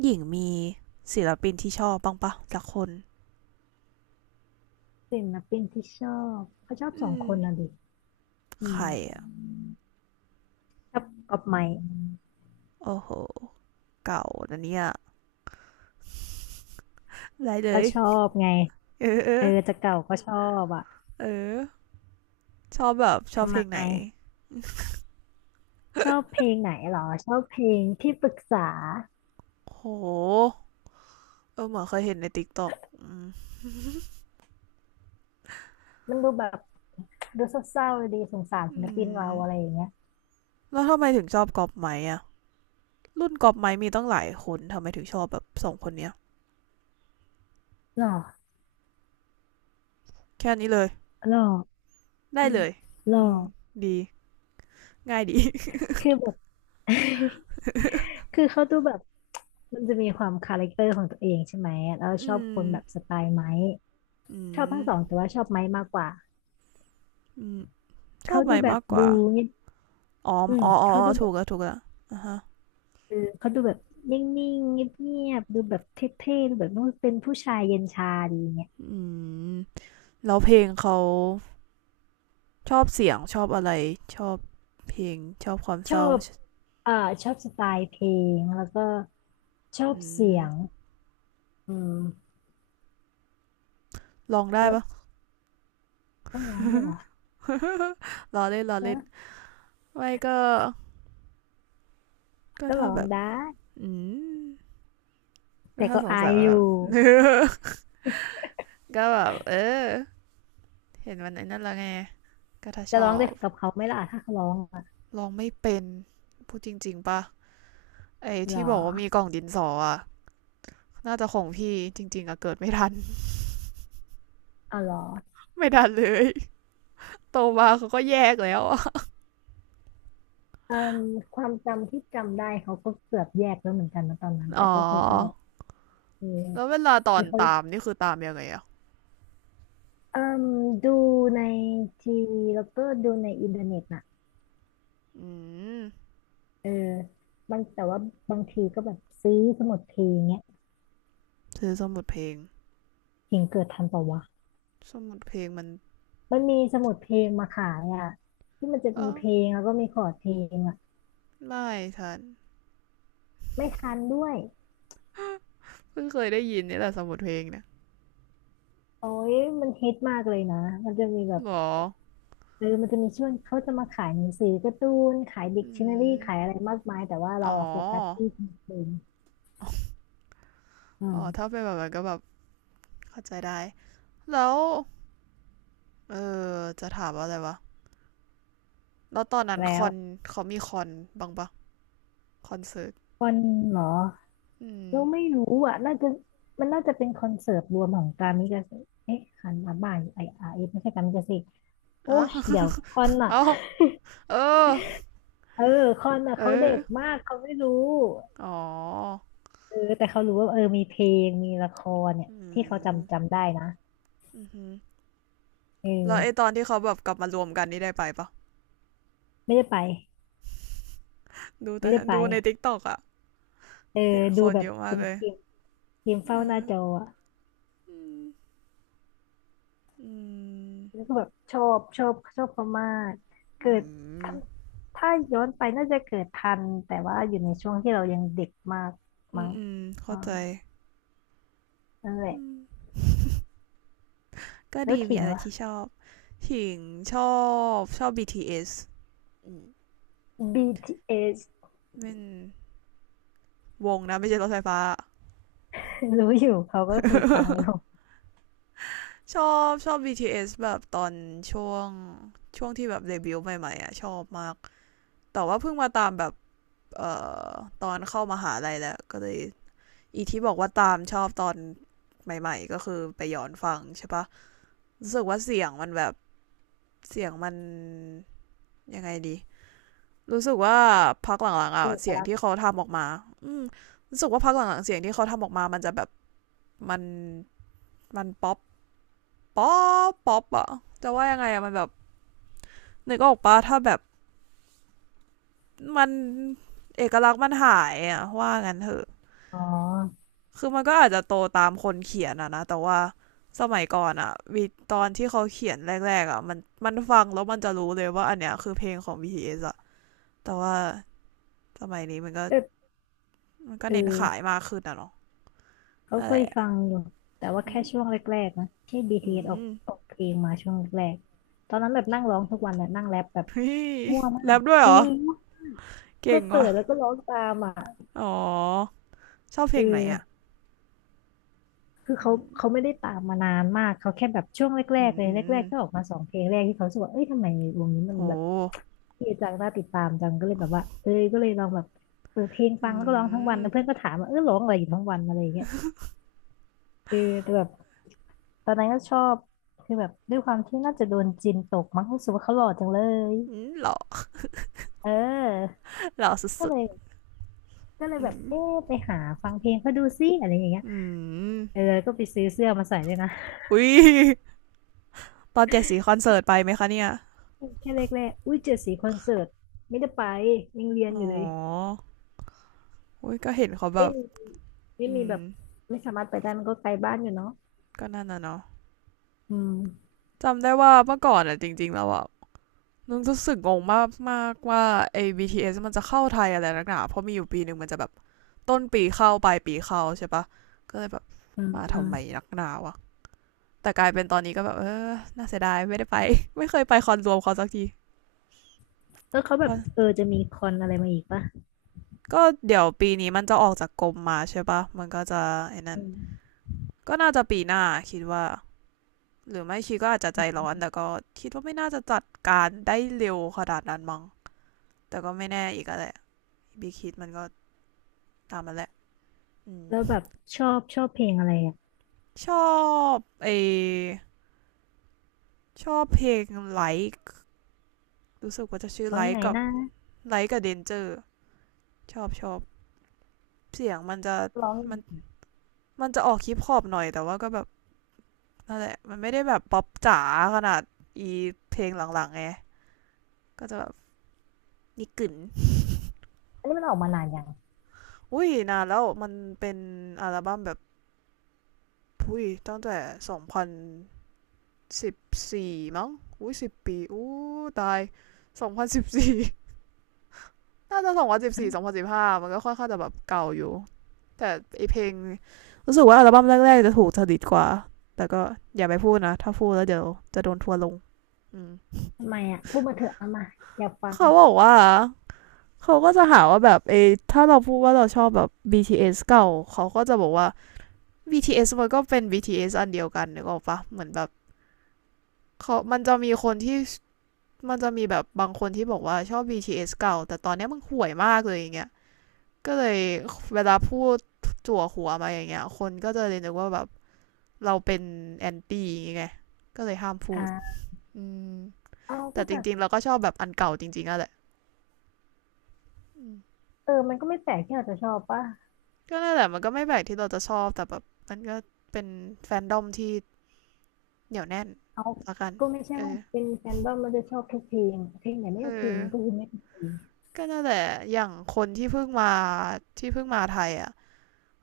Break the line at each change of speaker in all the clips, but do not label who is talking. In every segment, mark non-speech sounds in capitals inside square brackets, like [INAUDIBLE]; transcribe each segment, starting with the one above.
หญิงมีศิลปินที่ชอบบ้างปะสักคน
ศิลปินที่ชอบเขาชอบส
อื
อง
ม
คนน่ะดิอื
ใค
ม
รอ่ะ
ชอบกับใไม่
โอ้โหเก่านะเนี่ยไรเล
ก็
ย
ชอบไง
เออเอ
เออจะเก่าก็ชอบอ่ะ
อชอบแบบชอบ
ทำ
เพ
ไม
ลงไหน
ชอบเพลงไหนเหรอชอบเพลงที่ปรึกษา
โหเออเหมือนเคยเห็นในติ๊กต็อก
มันดูแบบดูเศร้าๆดีสงสารศิ
อื
ลปินเรา
ม
อะไรอย่างเงี้ย
แล้วทำไมถึงชอบกอบไม้อ่ะรุ่นกอบไม้มีตั้งหลายคนทำไมถึงชอบแบบสองคนเนี้ย
หรอ
แค่นี้เลย
หรอ
ได้
อืม
เลย
หรอ
อืมดีง่ายดี [LAUGHS]
คือแบบ [LAUGHS] คือเขาดูแบบมันจะมีความคาแรคเตอร์ของตัวเองใช่ไหมแล้วช
อื
อบค
ม
นแบบสไตล์ไม้
อื
ชอบ
ม
ทั้งสองแต่ว่าชอบไม้มากกว่า
อืมชอ
เขา
บ
ดู
ไม้
แบบ
มากก
ดู
ว่า
เงียบ
อ๋อ
อืมเขา
ออ
ดูแบ
ถู
บ
กแล้วถูกแล้วอ่ะฮะ
เออเขาดูแบบนิ่งๆเงียบๆดูแบบเท่ๆดูแบบว่าเป็นผู้ชายเย็นชาดีเงี้ย
อืมแล้วเพลงเขาชอบเสียงชอบอะไรชอบเพลงชอบความ
ช
เศ
อ
ร้า
บเอ่อชอบสไตล์เพลงแล้วก็ชอบ
อื
เสีย
ม
งอืม
ลองได้
แล้ว
ปะ
ก็ร้องได้วยเหรอ
รอเล่นรอ
เอ
เล่น
อ
ไม่ก็
ก็
ถ้า
ร้อ
แบ
ง
บ
ได้
อืมก็
แต่
ถ้า
ก็
สง
อา
สั
ย
ย
อ
ว่าแบบ
ยู่
[LAUGHS] ก็แบบอเห็นวันไหนนั่นและไงก็ถ้า
จะ
ช
ร้อ
อ
งได้
บ
กับเขาไหมล่ะถ้าเขาร้องอะ
ลองไม่เป็นพูดจริงๆปะไอ้
หรอ
ที่บอกว่ามีกล่องดินสออะน่าจะของพี่จริงๆอะเกิดไม่ทัน
เอาหรอ
[LAUGHS] ไม่ทันเลยโตมาเขาก็แยกแล้วอะ
อืมความจำที่จำได้เขาก็เกือบแยกแล้วเหมือนกันนะตอนนั้นแต่
อ๋อ
ก็คือชอบเออ
แล้วเวลาตอ
คื
น
อเขา
ตามนี่คือตามยังไงอ่ะ
เอ่มดูในทีวีแล้วก็ดูในอินเทอร์เน็ตน่ะ
อืม
เออบางแต่ว่าบางทีก็แบบซื้อสมุดเพลงเนี้ย
ซื้อสมุดเพลง
เพลงเกิดทันเปล่าวะ
สมุดเพลงมัน
มันมีสมุดเพลงมาขายอ่ะที่มันจะ
เอ
มีเพ
อ
ลงแล้วก็มีคอร์ดเพลงอ่ะ
ไม่ฉัน
ไม่ทันด้วย
เพิ่งเคยได้ยินนี่แหละสมุดเพลงเนี่ย
โอ้ยมันฮิตมากเลยนะมันจะมีแบบ
หรอ
เออมันจะมีช่วงเขาจะมาขายหนังสือการ์ตูนขายดิก
อื
ชันนารีขายอะ
ม
ไรมากมายแต่ว่าเรา
อ๋อ
อะโฟกัสที่เพลงอื
อ๋
ม
อถ้าเป็นแบบนั้นก็แบบเข้าใจได้แล้วเออจะถามว่าอะไรวะแล้วตอนนั้นค
แล้ว
อนเขามีคอนบ้างปะคอนเสิร์ต
วันหนึ่งเหรอ
อืม
เราไม่รู้อ่ะน่าจะมันน่าจะเป็นคอนเสิร์ตรวมของกามิกาเซ่เอ๊ะคันมาบ่ายไออาร์เอสไม่ใช่กามิกาเซ่โอ้
อ่ะ
ยเดี๋ยวคอน
[LAUGHS]
อ่ะ
เอาเออ
เออคอนอ่ะ
เอ
เขาเด็
อ
กมากเขาไม่รู้
อ๋อ
เออแต่เขารู้ว่าเออมีเพลงมีละครเนี่ย
อื
ที่เขา
ม
จำจำได้นะ
อือหือ
เ
แล้วไอ
ออ
ตอนที่เขาแบบกลับมารวมกันนี่ได้ไปปะ
ไม่ได้ไป
ดู
ไม่
แต่
ได้ไป
ดูในทิกตอกอะ
เออ
เห็นค
ดู
น
แบ
เย
บ
อะมา
เป็
ก
น
เลย
ทีมทีม
เอ
เฝ้าหน้า
อ
จออะ
อืม
แล้วก็แบบชอบชอบชอบเขามากเกิ
อื
ด
ม
ถ้าถ้าย้อนไปน่าจะเกิดทันแต่ว่าอยู่ในช่วงที่เรายังเด็กมาก
อื
มั้
ม
ง
อืมเข้า
อ่า
ใจ
นั่นแหละ
อืมก็
แล้ว
ดี
ถิ
มี
ง
อะไร
ล่ะ
ที่ชอบถิงชอชอบ BTS อืม
BTS
เป็นวงนะไม่ใช่รถไฟฟ้า [LAUGHS]
[LAUGHS] รู้อยู่เขาก็เคยฟังอยู่
ชอบ BTS แบบตอนช่วงช่วงที่แบบเดบิวต์ใหม่ๆอ่ะชอบมากแต่ว่าเพิ่งมาตามแบบเอ่อตอนเข้ามหาลัยแล้วก็เลย อีที่บอกว่าตามชอบตอนใหม่ๆก็คือไปย้อนฟังใช่ปะรู้สึกว่าเสียงมันแบบเสียงมันยังไงดีรู้สึกว่าพักหลังๆอ่ะ
เอก
เสียง
ลักษ
ที่
ณ์
เขาทำออกมาอืมรู้สึกว่าพักหลังๆเสียงที่เขาทำออกมามันจะแบบมันมันป๊อปป๊อป๊อปอะจะว่ายังไงอะมันแบบนึกออกปะถ้าแบบมันเอกลักษณ์มันหายอะว่างั้นเถอะ
อ๋อ
คือมันก็อาจจะโตตามคนเขียนอะนะแต่ว่าสมัยก่อนอะมีตอนที่เขาเขียนแรกๆอะมันฟังแล้วมันจะรู้เลยว่าอันเนี้ยคือเพลงของ BTS อสอะแต่ว่าสมัยนี้
แต่
มันก็
เอ
เน้นขาย
อ
มากขึ้นอะเนาะ
เขา
อะ
เค
ไร
ยฟังอยู่แต่ว่า
ื
แค่
ม
ช่วงแรกๆนะที่
อื
BTS อสออก
ม
ออกเพลงมาช่วงแรกๆตอนนั้นแบบนั่งร้องทุกวันเลยนั่งแรปแบบมั่ว
[LAUGHS]
มา
แร
ก
ปด้วย
จ
เหร
ริ
อ
ง
เก่
ก็
ง
เปิ
ว่ะ
ดแล้วก็ร้องตามอ่ะ
อ๋อชอบเพ
เอ
ลงไหนอะ
อ คือ
อื
เขา
ม
เขาไม่ได้ตามมานานมากเขาแค่แบบช่วงแร
อื
กๆ
ม
เลย
อื
แร
ม
กๆก็ออกมาสองเพลงแรกที่เขารู้สึกว่าเอ้ยทำไมวงนี้มั
โห
นแบบเท่จังน่าติดตามจังก็เลยแบบว่าเอ้ยก็เลยลองแบบเปิดเพลง
อื
ฟังแล้วก็ร้องทั้งวันแล้วเพื่อน
ม
ก็ถามว่าเออร้องอะไรอยู่ทั้งวันอะไรอย่างเงี้ยเออแต่แบบตอนนั้นก็ชอบคือแบบด้วยความที่น่าจะโดนจินตกมั้งรู้สึกว่าเขาหล่อจังเลย
อืมหล่อ
เออ
หล่อส
ก็
ุด
เลยก็เล
ๆ
ย
อื
แบบ
ม
เอ๊ะไปหาฟังเพลงเขาดูซิอะไรอย่างเงี้ย
อืม
เออก็ไปซื้อเสื้อมาใส่ด้วยนะ
อุ้ยตอนเจ็ดสีคอนเสิร์ตไปไหมคะเนี่ย
แค่แรกๆอุ้ยเจ็ดสีคอนเสิร์ตไม่ได้ไปยังเรียน
อ๋อ
อยู่เลย
อุ้ยก็เห็นเขาแบ
ไม่
บ
มีไม่
อื
มีแบ
ม
บไม่สามารถไปได้มันก็ไกลบ้านอยู่เนาะ
ก็นั่นน่ะเนาะ
อืม
จำได้ว่าเมื่อก่อนอ่ะจริงๆแล้วอ่ะนึกรู้สึกงงมากมากว่าไอ้ BTS มันจะเข้าไทยอะไรนักหนาเพราะมีอยู่ปีหนึ่งมันจะแบบต้นปีเข้าปลายปีเข้าใช่ปะก็เลยแบบ
อืม
มา
อื
ทำ
ม
ไมนักหนาวะแต่กลายเป็นตอนนี้ก็แบบเออน่าเสียดายไม่ได้ไป [LAUGHS] ไม่เคยไปคอนรวมเขาสักที
แล้วเขาแบบ
อ่ะ
เออจะมีคอนอะไรมาอีกปะ
ก็เดี๋ยวปีนี้มันจะออกจากกรมมาใช่ปะมันก็จะไอ้นั่
อื
น
ม
ก็น่าจะปีหน้าคิดว่า หรือไม่ชีก็อาจจะใจร้อนแต่ก็คิดว่าไม่น่าจะจัดการได้เร็วขนาดนั้นมั้งแต่ก็ไม่แน่อีกอะแหละบีคิดมันก็ตามมันแหละอืม
แล้วแบบชอบชอบเพลงอะไรอ่ะ
ชอบไอชอบเพลงไลค์รู้สึกว่าจะชื่อ
ร้อ
ไล
งยัง
ค์
ไง
กับ
นะ
ไลค์กับเดนเจอร์ชอบเสียงมันจะ
ร้อง
มันมันจะออกฮิปฮอปหน่อยแต่ว่าก็แบบนั่นแหละมันไม่ได้แบบป๊อปจ๋าขนาดอีเพลงหลังๆไงก็จะแบบนิกึน
อันนี้มันออกมานานยัง
อุ้ยนานแล้วมันเป็นอัลบั้มแบบ อุ้ยตั้งแต่2014มั้งอุ้ย10 ปีอู้ตายสองพันสิบสี่ [LAUGHS] น่าจะ20142015มันก็ค่อนข้างจะแบบเก่าอยู่แต่ไอเพลงรู้สึกว่าอัลบั้มแรกๆจะถูกจริตกว่าแต่ก็อย่าไปพูดนะถ้าพูดแล้วเดี๋ยวจะโดนทัวร์ลงอืม
ทำไมอ่ะพูดมาเถอะเอามาอยากฟัง
เขาบอกว่าเขาก็จะหาว่าแบบเอถ้าเราพูดว่าเราชอบแบบ BTS เอสเก่าเขาก็จะบอกว่า BTS มันก็เป็น BTS อสอันเดียวกันนึกออกปะเหมือนแบบเขามันจะมีคนที่ มันจะมีแบบบางคนที่บอกว่าชอบ BTS เอสเก่าแต่ตอนเนี้ยมึงห่วยมากเลยอย่างเงี้ยก็เลยเวลาพูดจั่วหัวมาอย่างเงี้ยคนก็จะเลยนึกว่าแบบเราเป็นแอนตี้อย่างเงี้ยไงก็เลยห้ามพูด
อ่า
อืม
เอาก็
แต่จ
แบบ
ริงๆเราก็ชอบแบบอันเก่าจริงๆอะแหละ
เออมันก็ไม่แปลกที่เราจะชอบป่ะ
ก็นั่นแหละมันก็ไม่แปลกที่เราจะชอบแต่แบบมันก็เป็นแฟนดอมที่เหนียวแน่น
เอา
ละกัน
ก็ไม่ใช่
เอ
ว่า
อ
เป็นแฟนบ้ามันจะชอบทุกเพลงเพลงไหนไม่
เอ
โอเค
อ
มันก็คือไม่โอเค
ก็นั่นแหละอย่างคนที่เพิ่งมาที่เพิ่งมาไทยอ่ะ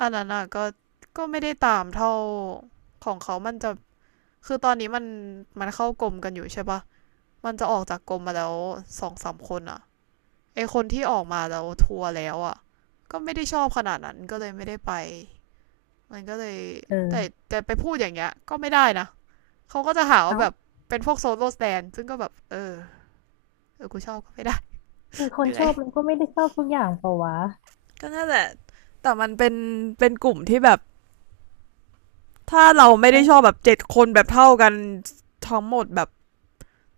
อันนั้นอ่ะก็ก็ไม่ได้ตามเท่าของเขามันจะคือตอนนี้มันเข้ากรมกันอยู่ใช่ปะมันจะออกจากกรมมาแล้วสองสามคนอ่ะไอคนที่ออกมาแล้วทัวร์แล้วอ่ะก็ไม่ได้ชอบขนาดนั้นก็เลยไม่ได้ไปมันก็เลยแต่
เออ
แต่ไปพูดอย่างเงี้ยก็ไม่ได้นะเขาก็จะหาว่า
เอา
แบบเป็นพวกโซโล่สแตนซึ่งก็แบบเออเออกูชอบก็ไม่ได้
คือค
[LAUGHS] เห
น
นื่
ช
อย
อบมันก็ไม่ได้ชอบทุกอย่างเปล่าวะ
ก็น่าแหละแต่มันเป็นกลุ่มที่แบบถ้าเราไม่ได้ชอบแบบเจ็ดคนแบบเท่ากันทั้งหมดแบบ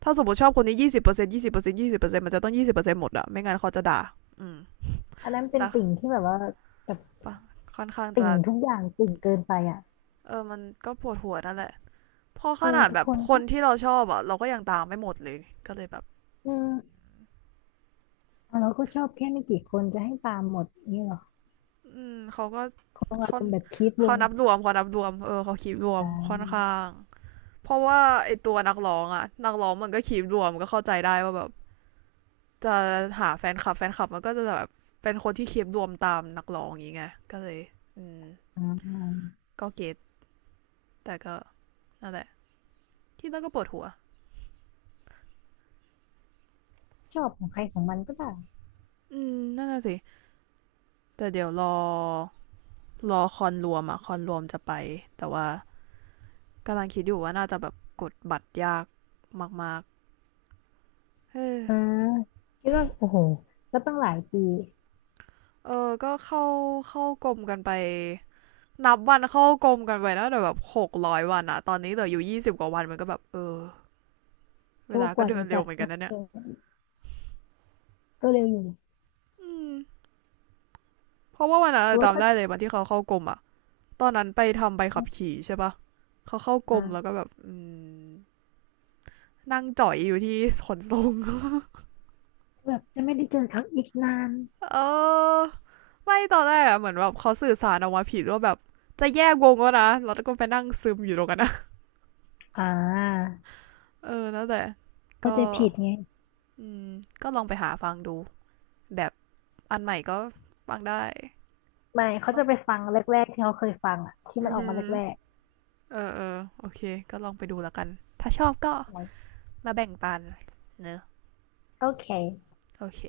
ถ้าสมมติชอบคนนี้ยี่สิบเปอร์เซ็นต์ยี่สิบเปอร์เซ็นต์ยี่สิบเปอร์เซ็นต์มันจะต้องยี่สิบเปอร์เซ็นต์หมดอะไม่งั้นเขาจะด่าอืม
อันนั้นเป็นติ่ง
ด่า
ที่แบบว่าแบบ
ปะค่อนข้าง
ติ่
จะ
งทุกอย่างติ่งเกินไปอ่ะ
เออมันก็ปวดหัวนั่นแหละพอข
เออ
นาด
ทุก
แบบ
คน
ค
ก็
นที่เราชอบอะเราก็ยังตามไม่หมดเลยก็เลยแบบ
อืมเอาเราก็ชอบแค่ไม่กี่คนจะให้ตามหมดงนี่หรอ
อืมเขาก็
คงอา
เขา
รมณ์แบบคีปว
เขา
ง
นับรวมเขานับรวมเออเขาคีบรว
อ่
มค่อนข้า
า
งเพราะว่าไอตัวนักร้องอะนักร้องมันก็คีบรวมก็เข้าใจได้ว่าแบบจะหาแฟนคลับแฟนคลับมันก็จะแบบเป็นคนที่คีบรวมตามนักร้องอย่างเงี้ยก็เลยอืม
อ่า
ก็เก็ตแต่ก็นั่นแหละไร ที่แล้วก็ปวดหัว
ชอบของใครของมันก็ได้
อืมนั่นน่ะสิแต่เดี๋ยวรอคอนรวมอะคอนรวมจะไปแต่ว่ากำลังคิดอยู่ว่าน่าจะแบบกดบัตรยากมากๆเออ
อ่าคิดว่าโอ้โหก็ต้องหลายปี
เออก็เข้ากรมกันไปนับวันเข้ากรมกันไปนะแต่แบบ600 วันอะตอนนี้เหลืออยู่20 กว่าวันมันก็แบบเออเว
ก็
ลา
ก
ก็
ว่า
เดิ
จะ
นเร็ว
จัด
เหมือ
ค
นกั
อ
น
น
นะเนี่ย
เสิร์ตก็เร็วอยู่
อืมเพราะว่าวันนั้น
เพราะว่า
จำ
ถ้า
ได้เลยวันที่เขาเข้ากรมอะตอนนั้นไปทำใบขับขี่ใช่ปะเขาเข้ากรมแล้วก็
อ่า
แบบอืมนั่งจ่อยอยู่ที่ขนส่ง
แบบจะไม่ได้เจอเขาอีกนาน
เออไม่ตอนแรกอะเหมือนแบบเขาสื่อสารออกมาผิดว่าแบบจะแยกวงแล้วนะแล้วก็ไปนั่งซึมอยู่ตรงกันนะ
อ่า
เออนั่นแหล้วแต่
เข้า
ก็
ใจผิดไง
อืมก็ลองไปหาฟังดูแบบอันใหม่ก็ฟังได้
ไม่เขา
ก็
จะไปฟังแรกๆที่เขาเคยฟังอ่ะที่
อื
มัน
อ
ออก
หื
มา
อ
แรก
เออเออโอเคก็ลองไปดูแล้วกันถ้าชอบก็มาแบ่งปันเนอะ
ๆโอเค
โอเค